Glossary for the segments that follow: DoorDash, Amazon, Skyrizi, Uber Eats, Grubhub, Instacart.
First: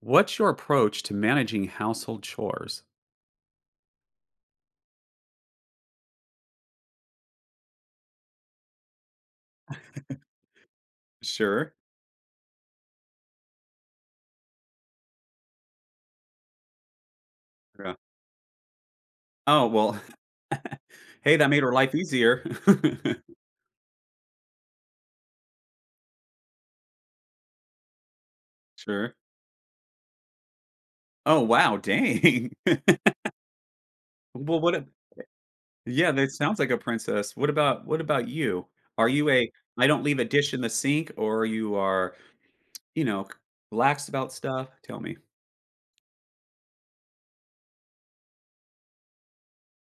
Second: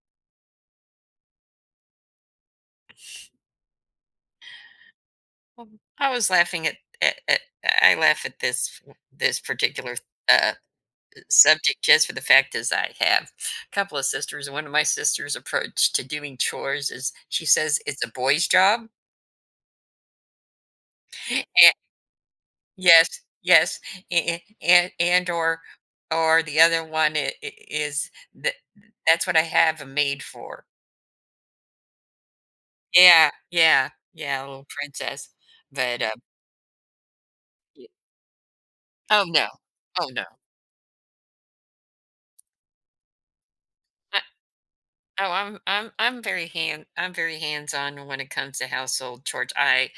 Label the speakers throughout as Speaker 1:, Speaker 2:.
Speaker 1: What's your approach to managing household chores?
Speaker 2: Well, I was laughing at I laugh at this particular uh,
Speaker 1: Sure.
Speaker 2: subject just for the fact is I have a couple of sisters, and one of my sisters' approach to doing chores is she says
Speaker 1: Yeah.
Speaker 2: it's a boy's job.
Speaker 1: Oh, well, hey, that made
Speaker 2: And
Speaker 1: her life easier.
Speaker 2: yes, yes, and or the other one is that
Speaker 1: Sure.
Speaker 2: that's what I have a maid for.
Speaker 1: Oh, wow, dang.
Speaker 2: Yeah, yeah, yeah, a
Speaker 1: Well,
Speaker 2: little
Speaker 1: what a
Speaker 2: princess. But
Speaker 1: Yeah, that sounds like a princess.
Speaker 2: y-
Speaker 1: What about you? Are
Speaker 2: oh
Speaker 1: you
Speaker 2: no,
Speaker 1: a I don't
Speaker 2: oh
Speaker 1: leave a
Speaker 2: no.
Speaker 1: dish in the sink," or you are, you know, relaxed about stuff? Tell me.
Speaker 2: Oh, I'm very hands-on when it comes to household chores.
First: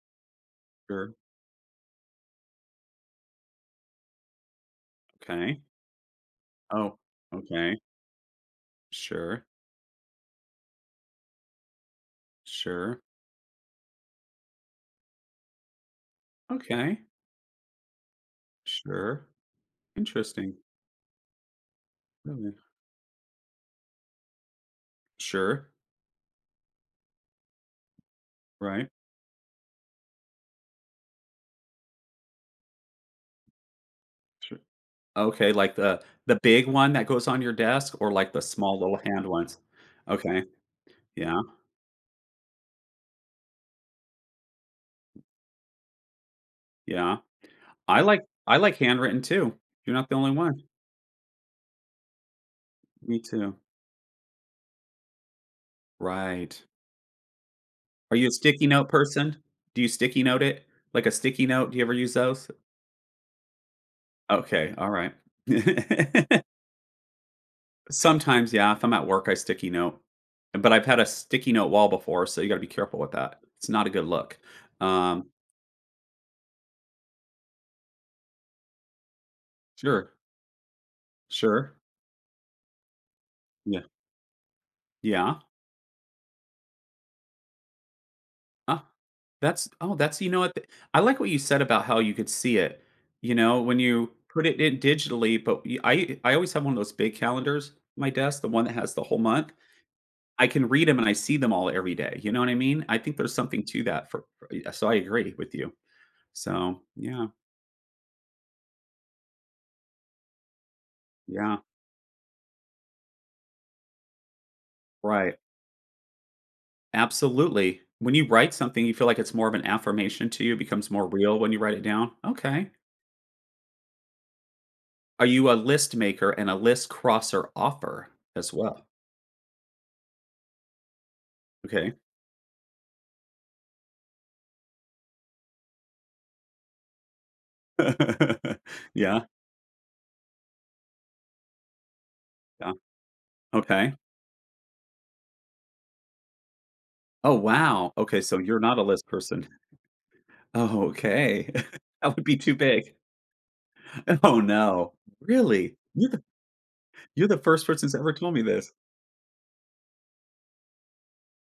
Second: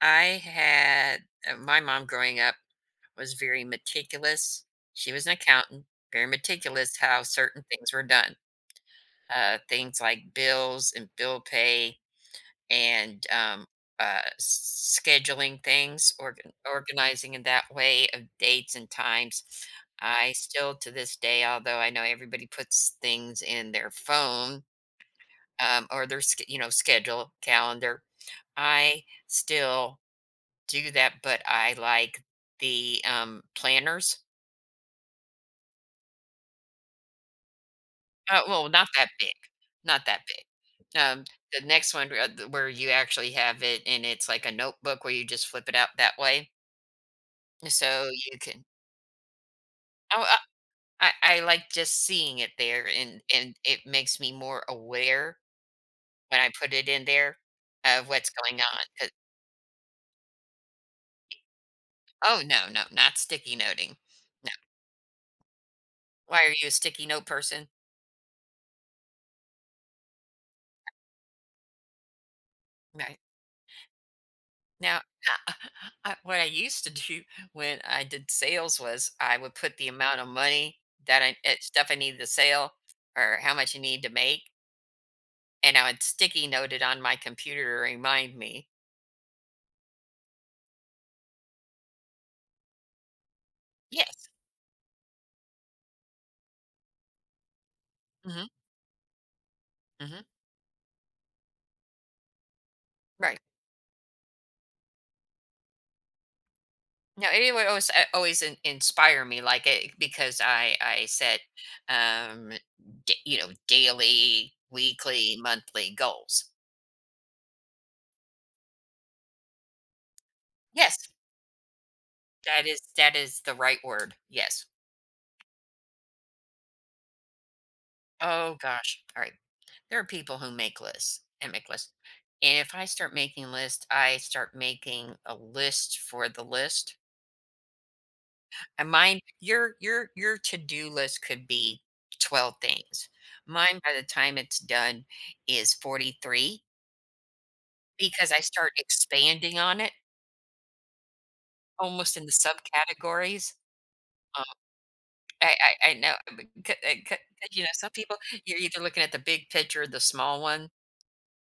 Speaker 2: I
Speaker 1: Sure.
Speaker 2: had my mom growing up was very meticulous. She was an
Speaker 1: Okay.
Speaker 2: accountant, very meticulous
Speaker 1: Oh,
Speaker 2: how certain
Speaker 1: okay.
Speaker 2: things were done.
Speaker 1: Sure.
Speaker 2: Things like bills and bill pay
Speaker 1: Sure.
Speaker 2: and scheduling things,
Speaker 1: Okay.
Speaker 2: organizing in that way of dates and
Speaker 1: Sure.
Speaker 2: times. I
Speaker 1: Interesting.
Speaker 2: still to this day, although I know everybody
Speaker 1: Really.
Speaker 2: puts things in their phone,
Speaker 1: Sure.
Speaker 2: or their schedule, calendar.
Speaker 1: Right.
Speaker 2: I still do that, but I like the, planners.
Speaker 1: Sure. Okay, like the big one that goes on your desk or like the
Speaker 2: Well,
Speaker 1: small
Speaker 2: not
Speaker 1: little
Speaker 2: that
Speaker 1: hand
Speaker 2: big,
Speaker 1: ones?
Speaker 2: not that
Speaker 1: Okay,
Speaker 2: big.
Speaker 1: yeah,
Speaker 2: The next one where the where you actually have it and it's like a notebook where you just flip it out that way,
Speaker 1: yeah. I
Speaker 2: so
Speaker 1: like
Speaker 2: you
Speaker 1: I
Speaker 2: can
Speaker 1: like handwritten too. You're not the
Speaker 2: oh,
Speaker 1: only one.
Speaker 2: I I I like just seeing it there,
Speaker 1: Me
Speaker 2: and
Speaker 1: too.
Speaker 2: it makes me more aware when I
Speaker 1: Right.
Speaker 2: put it in there of
Speaker 1: Are you
Speaker 2: what's
Speaker 1: a
Speaker 2: going
Speaker 1: sticky
Speaker 2: on,
Speaker 1: note
Speaker 2: 'cause
Speaker 1: person? Do you sticky note it? Like a sticky note? Do you ever use
Speaker 2: oh,
Speaker 1: those?
Speaker 2: no, no, not sticky noting.
Speaker 1: Okay, all right.
Speaker 2: Why are you a sticky note person?
Speaker 1: Sometimes, yeah, if I'm at work, I sticky note. But I've had a sticky note wall before, so you got to be careful with
Speaker 2: Right.
Speaker 1: that. It's not a good look.
Speaker 2: Now,
Speaker 1: Um,
Speaker 2: what I used to do when I did sales was I would put the
Speaker 1: sure,
Speaker 2: amount of money that I
Speaker 1: sure.
Speaker 2: stuff I needed to sell or how much I
Speaker 1: Yeah,
Speaker 2: need to make,
Speaker 1: yeah.
Speaker 2: and I would sticky note it on my computer to remind me.
Speaker 1: Huh. That's oh, that's you know what? Th- I like what you said about how you could see it. You know, when you
Speaker 2: Yes.
Speaker 1: put it in digitally, but y- I always have one of those big calendars on my desk,
Speaker 2: Hmm,
Speaker 1: the one that has the whole month.
Speaker 2: hmm.
Speaker 1: I can read them and I see them all every day. You know what I mean? I think there's
Speaker 2: Right.
Speaker 1: something to that for- yeah, so I agree with you. So, yeah.
Speaker 2: Now it would always inspire me, like it because I set
Speaker 1: Yeah.
Speaker 2: um you know, daily, weekly,
Speaker 1: Right.
Speaker 2: monthly goals.
Speaker 1: Absolutely. When you write something, you feel like it's more of an affirmation to you, it becomes more
Speaker 2: Yes.
Speaker 1: real when you write it down.
Speaker 2: That
Speaker 1: Okay.
Speaker 2: is that is the right word, yes.
Speaker 1: Are you a list maker and a list crosser offer as
Speaker 2: Oh
Speaker 1: well?
Speaker 2: gosh, alright. There are people who make lists.
Speaker 1: Okay.
Speaker 2: And if I start making lists, I start making a list for the list. And mine,
Speaker 1: Yeah,
Speaker 2: your to-do list could be 12
Speaker 1: yeah,
Speaker 2: things. Mine
Speaker 1: okay.
Speaker 2: by the time it's done is 43
Speaker 1: Oh, wow. Okay,
Speaker 2: because
Speaker 1: so
Speaker 2: I
Speaker 1: you're
Speaker 2: start
Speaker 1: not a list person.
Speaker 2: expanding on it
Speaker 1: Oh, okay. That
Speaker 2: almost
Speaker 1: would
Speaker 2: in the
Speaker 1: be too big.
Speaker 2: subcategories.
Speaker 1: Oh,
Speaker 2: Um,
Speaker 1: no.
Speaker 2: I
Speaker 1: Really?
Speaker 2: I know, b c c
Speaker 1: You're the
Speaker 2: You
Speaker 1: first
Speaker 2: know,
Speaker 1: person
Speaker 2: some
Speaker 1: who's ever
Speaker 2: people,
Speaker 1: told me
Speaker 2: you're
Speaker 1: this.
Speaker 2: either looking at the big picture or the small one.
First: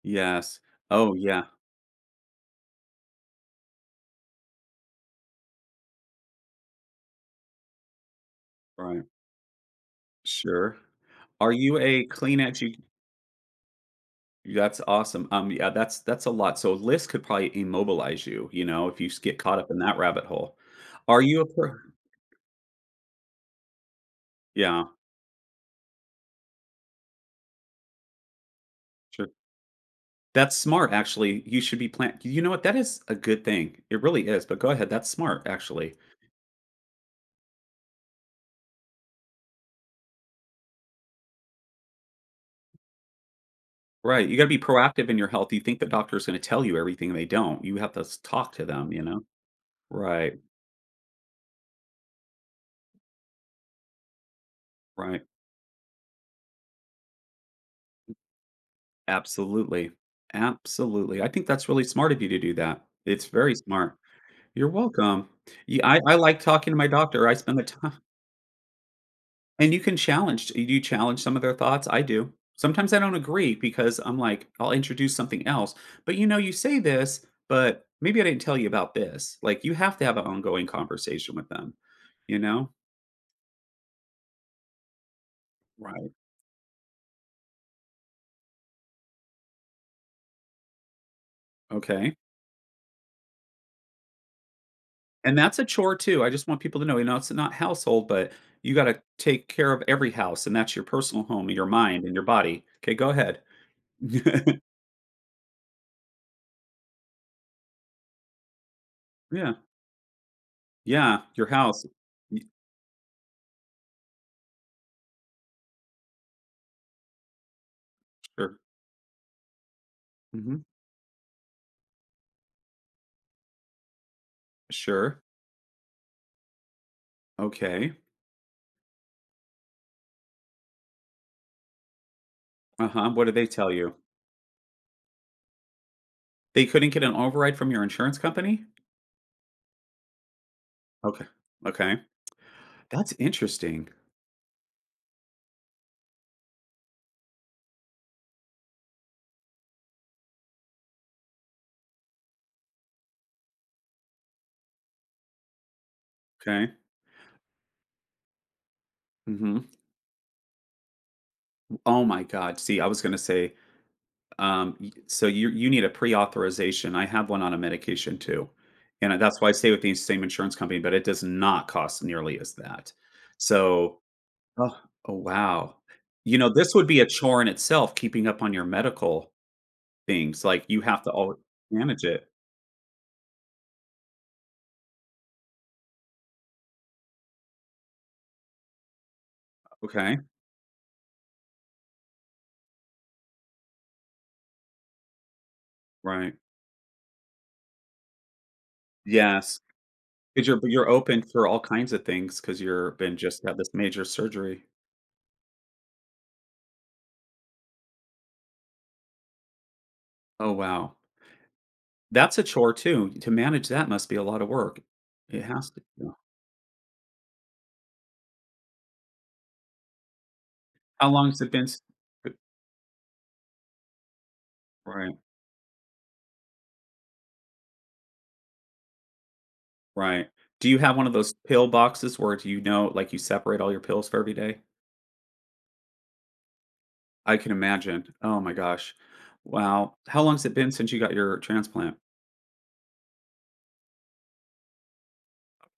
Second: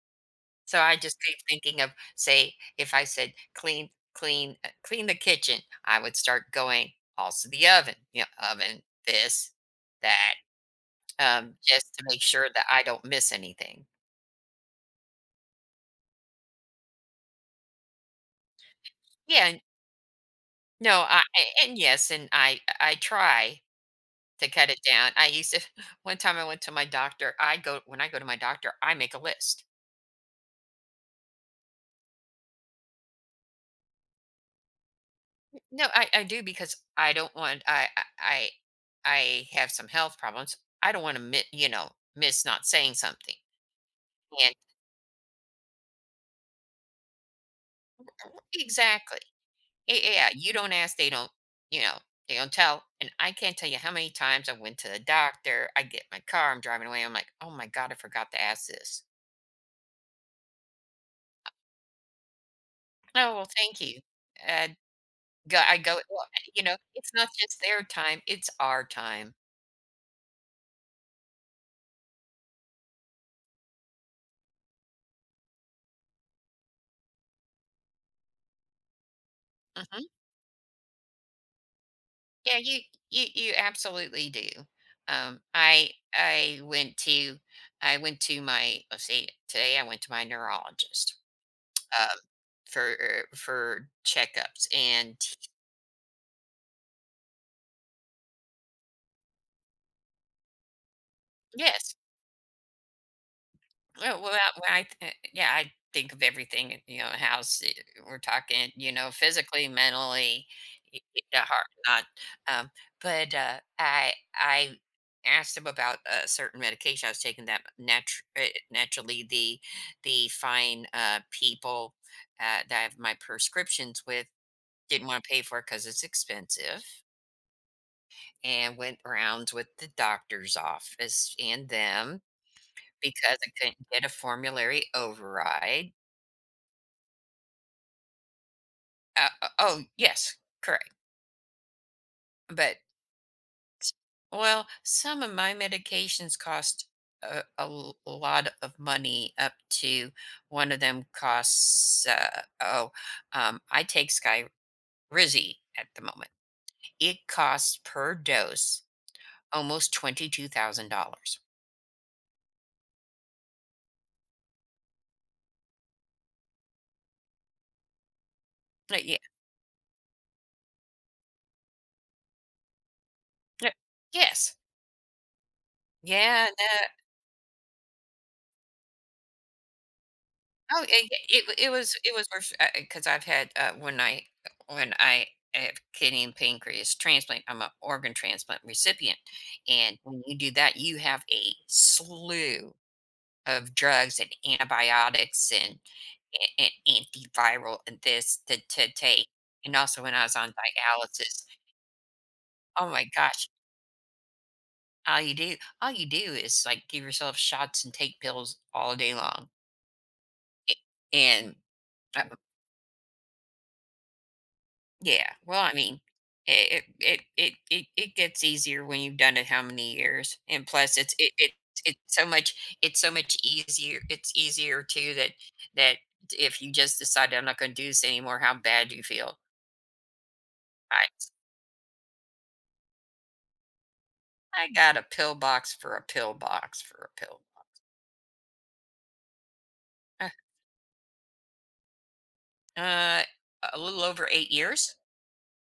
Speaker 1: Yes.
Speaker 2: So I
Speaker 1: Oh,
Speaker 2: just keep
Speaker 1: yeah,
Speaker 2: thinking of, say, if I said clean the kitchen, I would start going also the oven, you know, oven,
Speaker 1: right.
Speaker 2: this, that,
Speaker 1: Sure. Are you
Speaker 2: just to
Speaker 1: a
Speaker 2: make sure
Speaker 1: Kleenex
Speaker 2: that
Speaker 1: you
Speaker 2: I don't miss anything.
Speaker 1: that's awesome. Yeah, that's a lot. So, list could probably immobilize you, you know, if you s get
Speaker 2: Yeah,
Speaker 1: caught
Speaker 2: and
Speaker 1: up in that rabbit hole.
Speaker 2: no,
Speaker 1: Are you a
Speaker 2: and
Speaker 1: per
Speaker 2: yes, and I try to cut it
Speaker 1: Yeah,
Speaker 2: down. I used to one time I went to my doctor. I go When I go to my doctor, I make a
Speaker 1: sure.
Speaker 2: list.
Speaker 1: That's smart, actually. You should be plan you know what? That is a good thing. It really is, but go ahead. That's smart,
Speaker 2: No,
Speaker 1: actually.
Speaker 2: I do because I have some health problems. I don't want to you know, miss not saying something.
Speaker 1: Right, you gotta
Speaker 2: And
Speaker 1: be proactive in your health. You think the doctor's gonna tell you everything, they don't. You have to s talk to them, you
Speaker 2: exactly.
Speaker 1: know?
Speaker 2: Yeah,
Speaker 1: Right,
Speaker 2: you don't ask, they don't, you know, they don't tell. And I can't tell you how many times I went to the
Speaker 1: right.
Speaker 2: doctor, I get in my car, I'm driving away, I'm like, oh my God, I forgot to ask this.
Speaker 1: Absolutely. Absolutely. I think that's really smart of you to do that. It's
Speaker 2: Oh, well,
Speaker 1: very
Speaker 2: thank
Speaker 1: smart.
Speaker 2: you. Uh,
Speaker 1: You're welcome.
Speaker 2: I
Speaker 1: Yeah,
Speaker 2: go,
Speaker 1: I
Speaker 2: well,
Speaker 1: like
Speaker 2: you
Speaker 1: talking to
Speaker 2: know,
Speaker 1: my
Speaker 2: it's
Speaker 1: doctor.
Speaker 2: not
Speaker 1: I spend
Speaker 2: just
Speaker 1: the
Speaker 2: their
Speaker 1: time.
Speaker 2: time, it's our time.
Speaker 1: And you can challenge you do challenge some of their thoughts, I do. Sometimes I don't agree because I'm like, I'll introduce something else, but, you know, you say this, but maybe I didn't tell you about this. Like, you have to
Speaker 2: Hmm.
Speaker 1: have an ongoing conversation with them, you
Speaker 2: Yeah,
Speaker 1: know?
Speaker 2: you, you absolutely do. Um, I,
Speaker 1: Right,
Speaker 2: I went to, I went to my, let's see, today I went to my neurologist, um,
Speaker 1: okay.
Speaker 2: for checkups, and
Speaker 1: And that's a chore too, I just want people to know, you know, it's not household, but you gotta take care of every house, and that's your personal home, your
Speaker 2: yes.
Speaker 1: mind, and your body. Okay. go ahead.
Speaker 2: Yeah, I think of everything. You know, house. We're talking. You know,
Speaker 1: Yeah,
Speaker 2: physically, mentally,
Speaker 1: yeah,
Speaker 2: the
Speaker 1: your
Speaker 2: heart.
Speaker 1: house.
Speaker 2: Not.
Speaker 1: Y
Speaker 2: Um, I asked him about a certain medication I was taking that
Speaker 1: sure,
Speaker 2: naturally the
Speaker 1: mhm,
Speaker 2: fine people that I have my prescriptions with didn't
Speaker 1: sure,
Speaker 2: want to pay for it because it's expensive.
Speaker 1: okay,
Speaker 2: And went rounds with the doctor's office and them
Speaker 1: uh-huh, what do
Speaker 2: because
Speaker 1: they
Speaker 2: I
Speaker 1: tell
Speaker 2: couldn't
Speaker 1: you?
Speaker 2: get a formulary override.
Speaker 1: They couldn't get an override from your insurance company?
Speaker 2: Oh, yes, correct.
Speaker 1: Okay. Okay.
Speaker 2: But,
Speaker 1: That's interesting.
Speaker 2: well, some of my medications cost a lot of money, up to one of them costs, I take Skyrizi at the moment.
Speaker 1: Okay.
Speaker 2: It costs per dose
Speaker 1: Mhm.
Speaker 2: almost $22,000.
Speaker 1: Oh my god. See, I was gonna say, y so you need a pre-authorization. I have one on a medication too,
Speaker 2: Yeah.
Speaker 1: and that's why I stay with the same insurance company, but it does not cost nearly as that.
Speaker 2: Yeah.
Speaker 1: So
Speaker 2: Yes.
Speaker 1: oh, oh, wow. You
Speaker 2: Yeah.
Speaker 1: know, this would be a chore in itself keeping up on your medical things, like, you
Speaker 2: Oh,
Speaker 1: have
Speaker 2: it
Speaker 1: to always
Speaker 2: it it was
Speaker 1: manage
Speaker 2: it was
Speaker 1: it.
Speaker 2: worth because 'cause I've had, when I have kidney and pancreas transplant, I'm an organ transplant recipient, and
Speaker 1: Okay.
Speaker 2: when you do that, you have a slew of drugs and antibiotics and
Speaker 1: Right.
Speaker 2: a antiviral and this to take,
Speaker 1: Yes.
Speaker 2: and also when I was
Speaker 1: 'Cause
Speaker 2: on
Speaker 1: you're but you're open
Speaker 2: dialysis,
Speaker 1: for all kinds of things, because 'cause
Speaker 2: oh
Speaker 1: you're
Speaker 2: my
Speaker 1: been just
Speaker 2: gosh,
Speaker 1: had this major surgery.
Speaker 2: all you do is, like, give yourself shots and take pills all day long,
Speaker 1: Oh,
Speaker 2: a
Speaker 1: wow.
Speaker 2: and, uh,
Speaker 1: That's a chore too. To manage that must be a lot of work.
Speaker 2: yeah.
Speaker 1: It
Speaker 2: Well,
Speaker 1: has
Speaker 2: I
Speaker 1: to
Speaker 2: mean,
Speaker 1: yeah.
Speaker 2: it gets easier when you've done it how many years, and plus,
Speaker 1: How long has it
Speaker 2: it
Speaker 1: been s
Speaker 2: it's so much, it's so much easier. It's easier too
Speaker 1: Right,
Speaker 2: that that if you just decide I'm not going to do this anymore, how bad you feel.
Speaker 1: right. Do you have
Speaker 2: I
Speaker 1: one of those pill boxes where do you know like, you separate all your pills for every day?
Speaker 2: I got a pill box for a pill box for a
Speaker 1: I
Speaker 2: pill.
Speaker 1: can imagine. Oh my gosh. Wow. How
Speaker 2: Uh,
Speaker 1: long has it been since you got your transplant?
Speaker 2: uh, a little over 8 years,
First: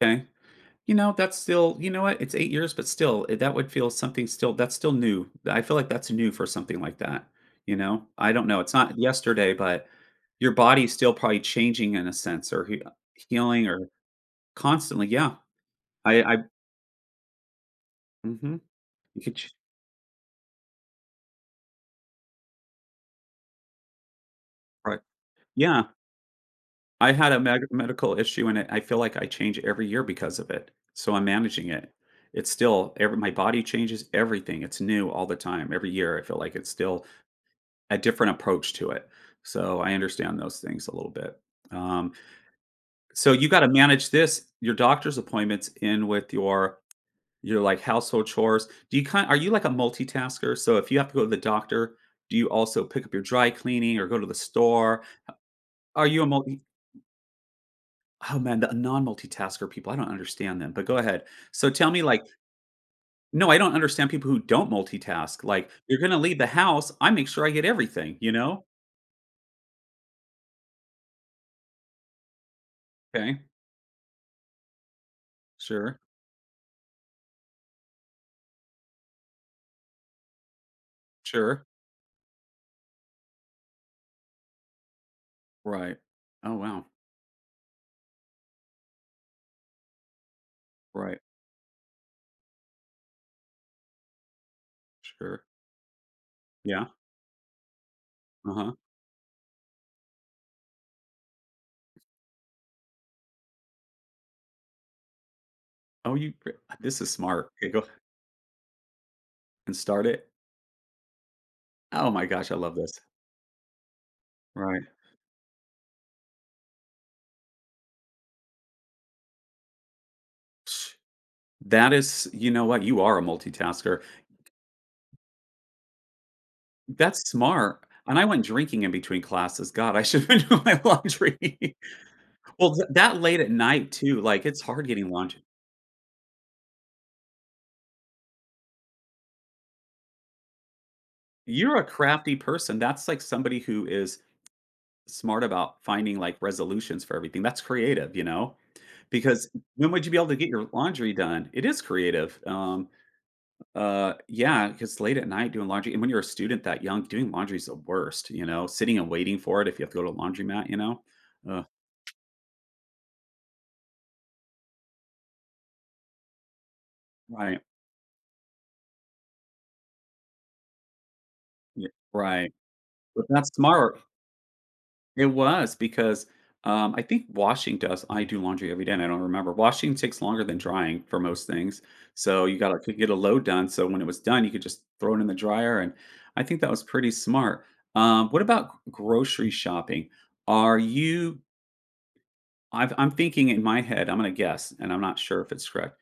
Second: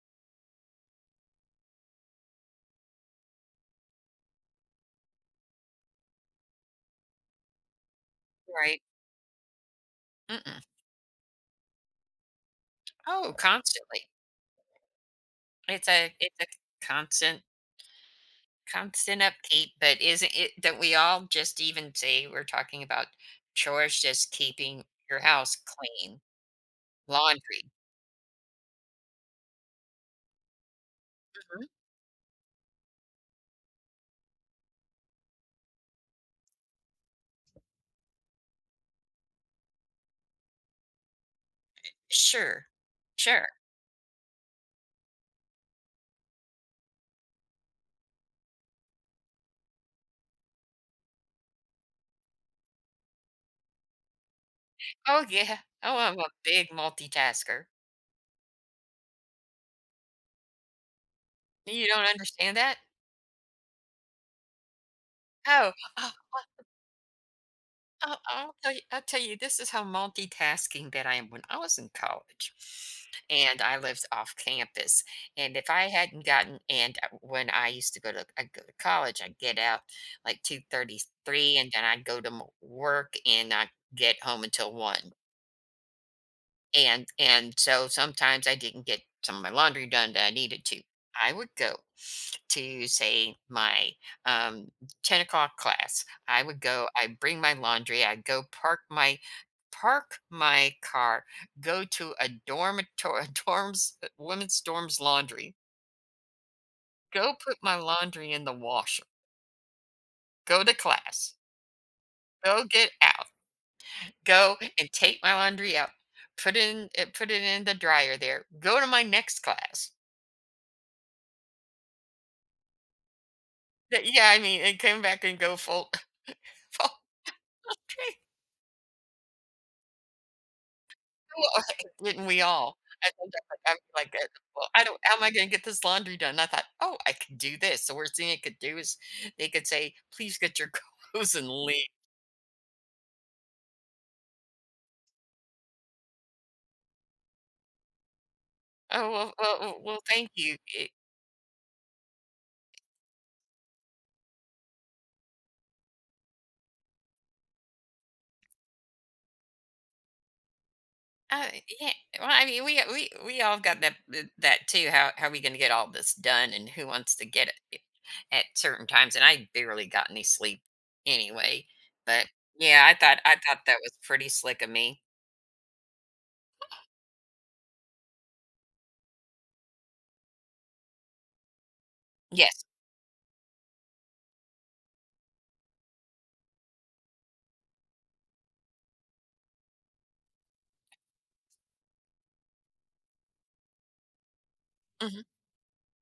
Speaker 1: Okay. You know, that's still you know what? It's 8 years, but still, eh, that would feel something still that's still new. I feel like that's new for something like that, you know? I don't know, it's
Speaker 2: right?
Speaker 1: not yesterday, but your
Speaker 2: Mm-mm.
Speaker 1: body's still probably changing in a sense or he
Speaker 2: Oh,
Speaker 1: healing or
Speaker 2: constantly.
Speaker 1: constantly, yeah. I
Speaker 2: It's
Speaker 1: I
Speaker 2: a constant,
Speaker 1: mhm.
Speaker 2: constant
Speaker 1: You could ch
Speaker 2: upkeep. But isn't it that we all just even say we're talking about chores, just keeping
Speaker 1: right.
Speaker 2: your house
Speaker 1: Yeah.
Speaker 2: clean,
Speaker 1: I had a med
Speaker 2: laundry.
Speaker 1: medical issue, and I feel like I change every year because of it, so I'm
Speaker 2: Mhm.
Speaker 1: managing it. It's still every my body changes everything. It's new all the time. Every year, I feel like it's still A different approach to it. So I understand those things a little bit. Um,
Speaker 2: Sure,
Speaker 1: so you
Speaker 2: sure.
Speaker 1: gotta manage this, your doctor's appointments in with your, like, household chores. Do you kind are you like a multitasker? So if you have to go to the doctor, do you also pick up your dry cleaning or go to the store?
Speaker 2: Oh, yeah. Oh,
Speaker 1: Are
Speaker 2: I'm
Speaker 1: you a
Speaker 2: a
Speaker 1: multi
Speaker 2: big multitasker.
Speaker 1: oh, man, the non-multitasker people, I don't understand them, but go ahead. So
Speaker 2: You
Speaker 1: tell me,
Speaker 2: don't
Speaker 1: like
Speaker 2: understand that?
Speaker 1: no, I don't understand people who don't multitask, like,
Speaker 2: Oh.
Speaker 1: "You're gonna leave the house, I make sure I get everything," you know?
Speaker 2: I'll tell you, this is how multitasking that I am. When I was in college,
Speaker 1: Okay.
Speaker 2: and I lived off campus, and if I
Speaker 1: Sure.
Speaker 2: hadn't gotten, and when I used to I go to college, I'd get out like two thirty three,
Speaker 1: Sure.
Speaker 2: and then I'd go to work, and I would get home until one,
Speaker 1: Right. Oh, wow.
Speaker 2: and so sometimes I didn't get some of my laundry done that I needed to.
Speaker 1: Right.
Speaker 2: I would go to say my um, ten
Speaker 1: Sure.
Speaker 2: o'clock class. I would
Speaker 1: Yeah.
Speaker 2: go. I bring my laundry. I go
Speaker 1: Uh-huh.
Speaker 2: park my car. Go to a dormitory, dorms, women's dorms laundry.
Speaker 1: Oh, you pr this is
Speaker 2: Go
Speaker 1: smart.
Speaker 2: put
Speaker 1: You
Speaker 2: my
Speaker 1: go
Speaker 2: laundry in the washer.
Speaker 1: and start it.
Speaker 2: Go to class.
Speaker 1: Oh my gosh, I
Speaker 2: Go
Speaker 1: love this.
Speaker 2: get out. Go
Speaker 1: Right.
Speaker 2: and take my laundry out. Put it in. Put it in the dryer there. Go to my next class.
Speaker 1: Psh, That is you know what? You are a multitasker.
Speaker 2: But, yeah, I mean, it came back and go full full
Speaker 1: That's smart. And
Speaker 2: tree.
Speaker 1: I went drinking in between classes. God, I should have been doing my
Speaker 2: Well,
Speaker 1: laundry.
Speaker 2: didn't we
Speaker 1: Well,
Speaker 2: all?
Speaker 1: th
Speaker 2: I
Speaker 1: that
Speaker 2: think
Speaker 1: late
Speaker 2: that's
Speaker 1: at
Speaker 2: like,
Speaker 1: night too, like, it's
Speaker 2: "Well, I
Speaker 1: hard
Speaker 2: don't,
Speaker 1: getting
Speaker 2: how am I
Speaker 1: laundry.
Speaker 2: gonna get this laundry done?" I thought, "Oh, I could do this." The worst thing I could do is they could say, "Please get your clothes and
Speaker 1: You're a
Speaker 2: leave."
Speaker 1: crafty person. That's like somebody who is smart about finding, like, resolutions for everything. That's creative, you know?
Speaker 2: "Oh,
Speaker 1: Because when
Speaker 2: well,
Speaker 1: would you be able
Speaker 2: thank
Speaker 1: to get
Speaker 2: you."
Speaker 1: your laundry done? It is creative. Yeah, 'cause late at night doing laundry and when you're a student that young, doing laundry is the worst, you know? Sitting and waiting for it if you have to go to a laundromat, you know?
Speaker 2: Uh,
Speaker 1: Uh,
Speaker 2: yeah. Well, I mean, we all got that that too. How are we going to get all this done, and who wants to get
Speaker 1: right.
Speaker 2: it at certain times? And I barely got any sleep anyway.
Speaker 1: Yeah,
Speaker 2: But
Speaker 1: right.
Speaker 2: yeah,
Speaker 1: But
Speaker 2: I
Speaker 1: that's
Speaker 2: thought that was
Speaker 1: smart.
Speaker 2: pretty slick of me.
Speaker 1: It was because, I think washing does I do laundry every day, and I don't remember. Washing takes longer than drying for most things, so you
Speaker 2: Yes,
Speaker 1: gotta get a load done, so when it was done, you could just throw it in the dryer, and I think that was pretty smart. What about grocery shopping? Are you I've I'm thinking in my head, I'm gonna guess, and I'm not
Speaker 2: hmm.
Speaker 1: sure if it's correct.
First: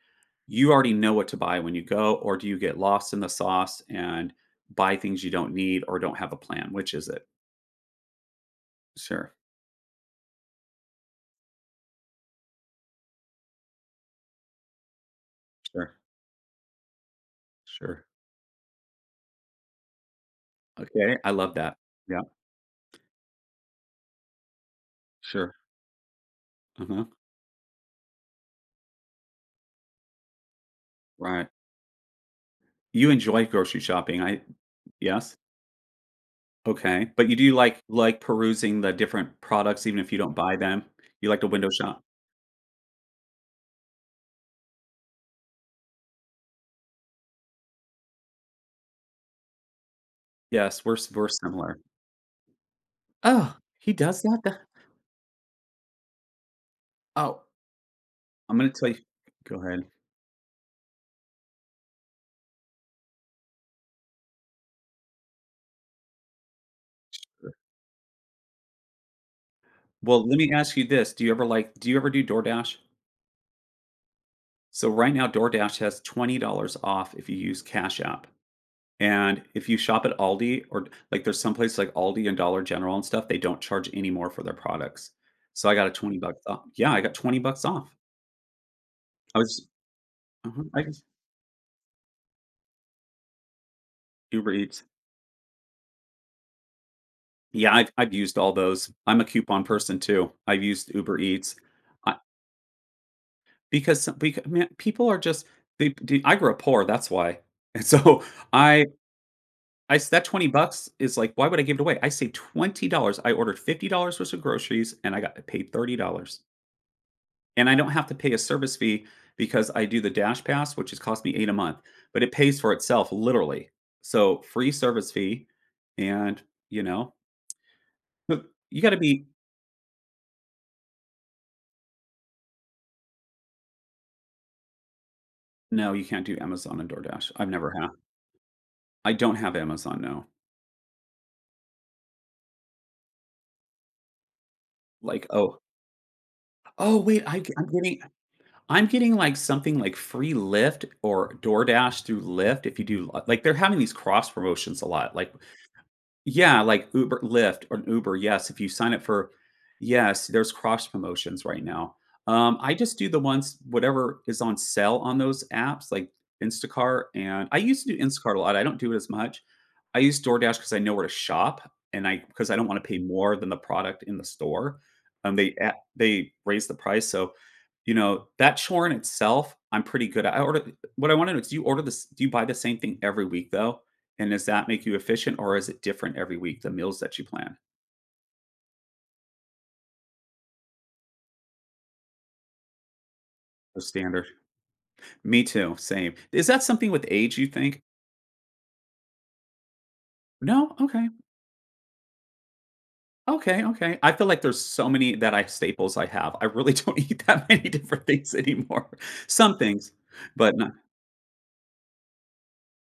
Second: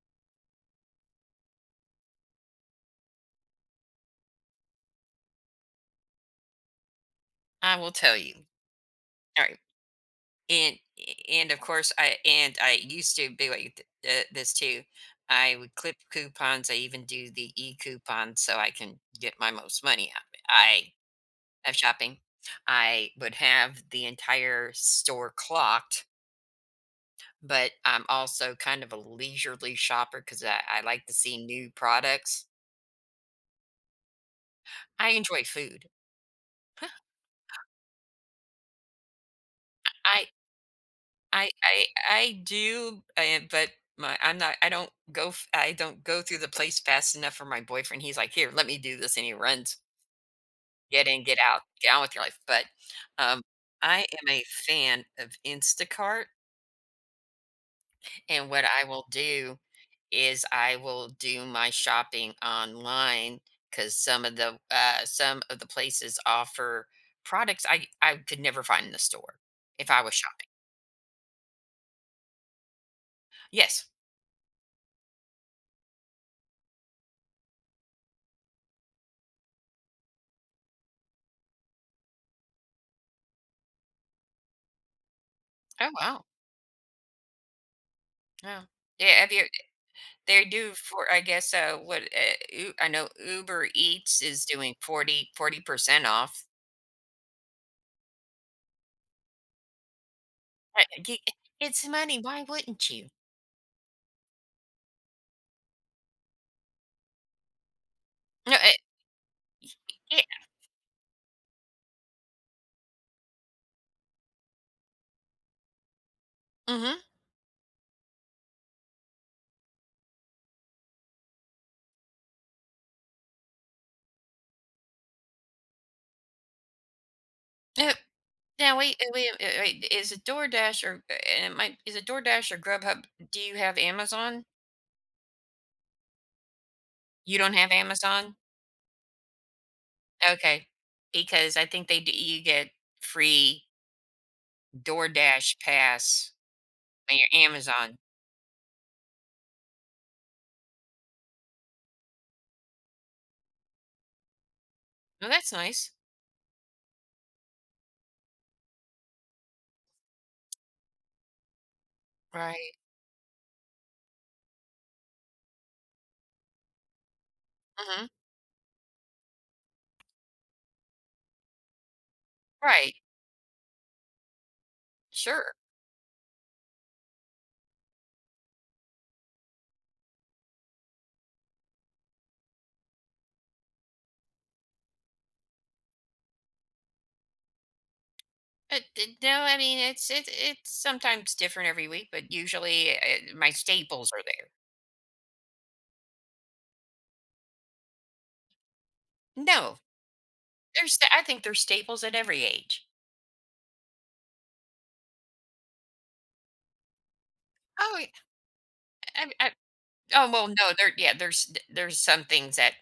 Speaker 1: You already know what to buy when you go, or do you get lost in the sauce and buy things you don't need or don't have a plan? Which is it?
Speaker 2: I will tell you.
Speaker 1: Sure,
Speaker 2: All right, and and of course I used to be like this too. I would clip
Speaker 1: sure,
Speaker 2: coupons. I even do the e
Speaker 1: sure.
Speaker 2: coupon so I can get my most money out. Of it. I
Speaker 1: Okay, I love that.
Speaker 2: of shopping.
Speaker 1: Yeah,
Speaker 2: I would have the entire store
Speaker 1: sure.
Speaker 2: clocked,
Speaker 1: Uh-huh,
Speaker 2: but I'm also kind of a leisurely shopper because I like to see
Speaker 1: right.
Speaker 2: new products.
Speaker 1: You enjoy grocery shopping, I
Speaker 2: I
Speaker 1: yes?
Speaker 2: enjoy food.
Speaker 1: Okay, but you do like perusing the different products even if you
Speaker 2: I
Speaker 1: don't buy them? You like to
Speaker 2: I
Speaker 1: window
Speaker 2: I
Speaker 1: shop?
Speaker 2: I do, and but my I'm not. I don't go. I don't go through the place fast enough for my boyfriend. He's like, here, let me do this, and he runs.
Speaker 1: Yes, we're
Speaker 2: Get
Speaker 1: s
Speaker 2: in,
Speaker 1: we're
Speaker 2: get out,
Speaker 1: similar.
Speaker 2: get on with your life. But um,
Speaker 1: Oh, he
Speaker 2: I
Speaker 1: does
Speaker 2: am
Speaker 1: that?
Speaker 2: a
Speaker 1: Tha
Speaker 2: fan of Instacart.
Speaker 1: oh,
Speaker 2: And
Speaker 1: I'm
Speaker 2: what
Speaker 1: gonna
Speaker 2: I
Speaker 1: tell you
Speaker 2: will do
Speaker 1: go ahead.
Speaker 2: is I will do my shopping online because some of the places offer products I could never find in the store if I was
Speaker 1: Well, let
Speaker 2: shopping.
Speaker 1: me ask you this, do you ever, like do you ever do DoorDash?
Speaker 2: Yes.
Speaker 1: So, right now, DoorDash has $20 off if you use Cash App. And if you shop at Aldi or like there's some places like Aldi and Dollar General and stuff, they don't charge any more for their products. So I got
Speaker 2: Oh
Speaker 1: a 20
Speaker 2: wow.
Speaker 1: bucks off. Yeah, I got 20 bucks off.
Speaker 2: Yeah. Yeah. Have
Speaker 1: I
Speaker 2: you?
Speaker 1: was
Speaker 2: They
Speaker 1: uh-huh,
Speaker 2: do
Speaker 1: I just
Speaker 2: for I guess I know Uber Eats is
Speaker 1: Uber
Speaker 2: doing
Speaker 1: Eats.
Speaker 2: 40% off.
Speaker 1: Yeah, I've used all those. I'm a coupon person too. I've
Speaker 2: Uh,
Speaker 1: used Uber
Speaker 2: y-
Speaker 1: Eats.
Speaker 2: It's
Speaker 1: I,
Speaker 2: money. Why wouldn't you?
Speaker 1: because man, people are just they d- I grew up poor, that's why. And so
Speaker 2: No.
Speaker 1: I I s-
Speaker 2: Yeah.
Speaker 1: that 20 bucks is like why would I give it away? I saved $20. I ordered $50 worth of groceries and I got paid $30.
Speaker 2: Mm-hmm.
Speaker 1: And I don't have to pay a service fee because I do the Dash Pass, which has cost me 8 a month, but it pays for itself literally. So, free service fee and, you know, but
Speaker 2: Now
Speaker 1: you gotta
Speaker 2: wait,
Speaker 1: be
Speaker 2: wait. Is it DoorDash or and it might is it DoorDash or Grubhub? Do you have Amazon?
Speaker 1: no, you can't do Amazon and DoorDash.
Speaker 2: You
Speaker 1: I've
Speaker 2: don't
Speaker 1: never
Speaker 2: have
Speaker 1: had.
Speaker 2: Amazon?
Speaker 1: I don't have Amazon, no.
Speaker 2: Okay, because I think they do, you get free
Speaker 1: Like, oh
Speaker 2: DoorDash pass
Speaker 1: oh,
Speaker 2: on
Speaker 1: wait, I
Speaker 2: your
Speaker 1: g
Speaker 2: Amazon.
Speaker 1: I'm getting, like, something like free Lyft or DoorDash through Lyft if you do, like, they're having these cross promotions a lot,
Speaker 2: Well,
Speaker 1: like
Speaker 2: that's nice,
Speaker 1: Yeah, like Uber, Lyft, or Uber. Yes, if you sign up for yes, there's cross promotions right now. I
Speaker 2: right?
Speaker 1: just do the ones whatever is on sale on those apps, like Instacart, and I used to do
Speaker 2: Hmm.
Speaker 1: Instacart a lot. I don't do it as much. I use DoorDash because I know where to shop, and I because I don't want to
Speaker 2: Right,
Speaker 1: pay more than the product in the store. They
Speaker 2: sure.
Speaker 1: a- they raise the price, so you know, that chore in itself, I'm pretty good at. I order what I wanna know is do you order this do you buy the same thing every week though? And does that make you efficient or is it different every week, the meals that you plan?
Speaker 2: But No, I mean it's sometimes different every week, but usually my
Speaker 1: The
Speaker 2: staples are
Speaker 1: standard.
Speaker 2: there.
Speaker 1: Me too, same. Is that something with age you think?
Speaker 2: No,
Speaker 1: No? Okay.
Speaker 2: I think there's staples at every age.
Speaker 1: Okay, okay. I feel like there's so many that I staples I have. I really don't eat that many
Speaker 2: Oh,
Speaker 1: different
Speaker 2: yeah,
Speaker 1: things anymore.
Speaker 2: I,
Speaker 1: Some things,
Speaker 2: Oh, well,
Speaker 1: but
Speaker 2: no,
Speaker 1: not
Speaker 2: there's some things that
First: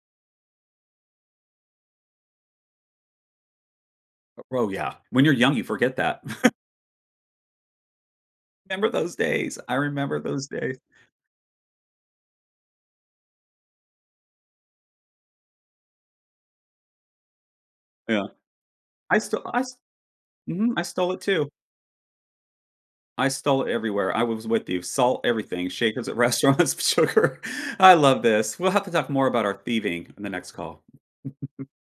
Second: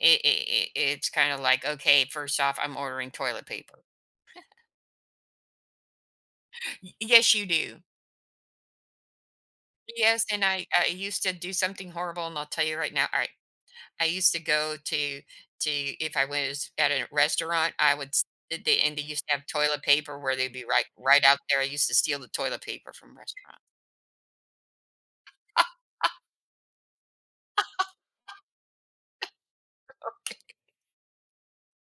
Speaker 2: it's kind of like, okay, first off, I'm ordering toilet paper.
Speaker 1: oh, yeah. When you're young, you forget that.
Speaker 2: Yes, you do.
Speaker 1: Remember those days. I remember
Speaker 2: Yes, and
Speaker 1: those days.
Speaker 2: I used to do something horrible, and I'll tell you right now. All right, I used to go to to if I was at a restaurant,
Speaker 1: Yeah.
Speaker 2: they, and they
Speaker 1: I
Speaker 2: used to
Speaker 1: sto
Speaker 2: have
Speaker 1: I s
Speaker 2: toilet paper where they'd be
Speaker 1: mhm, I stole it
Speaker 2: right out
Speaker 1: too.
Speaker 2: there. I used to steal the toilet paper from
Speaker 1: I
Speaker 2: restaurants.
Speaker 1: stole it everywhere. I was with you. Salt everything, shakers at restaurants, sugar. I love this. We'll have to talk more about our thieving in the next call.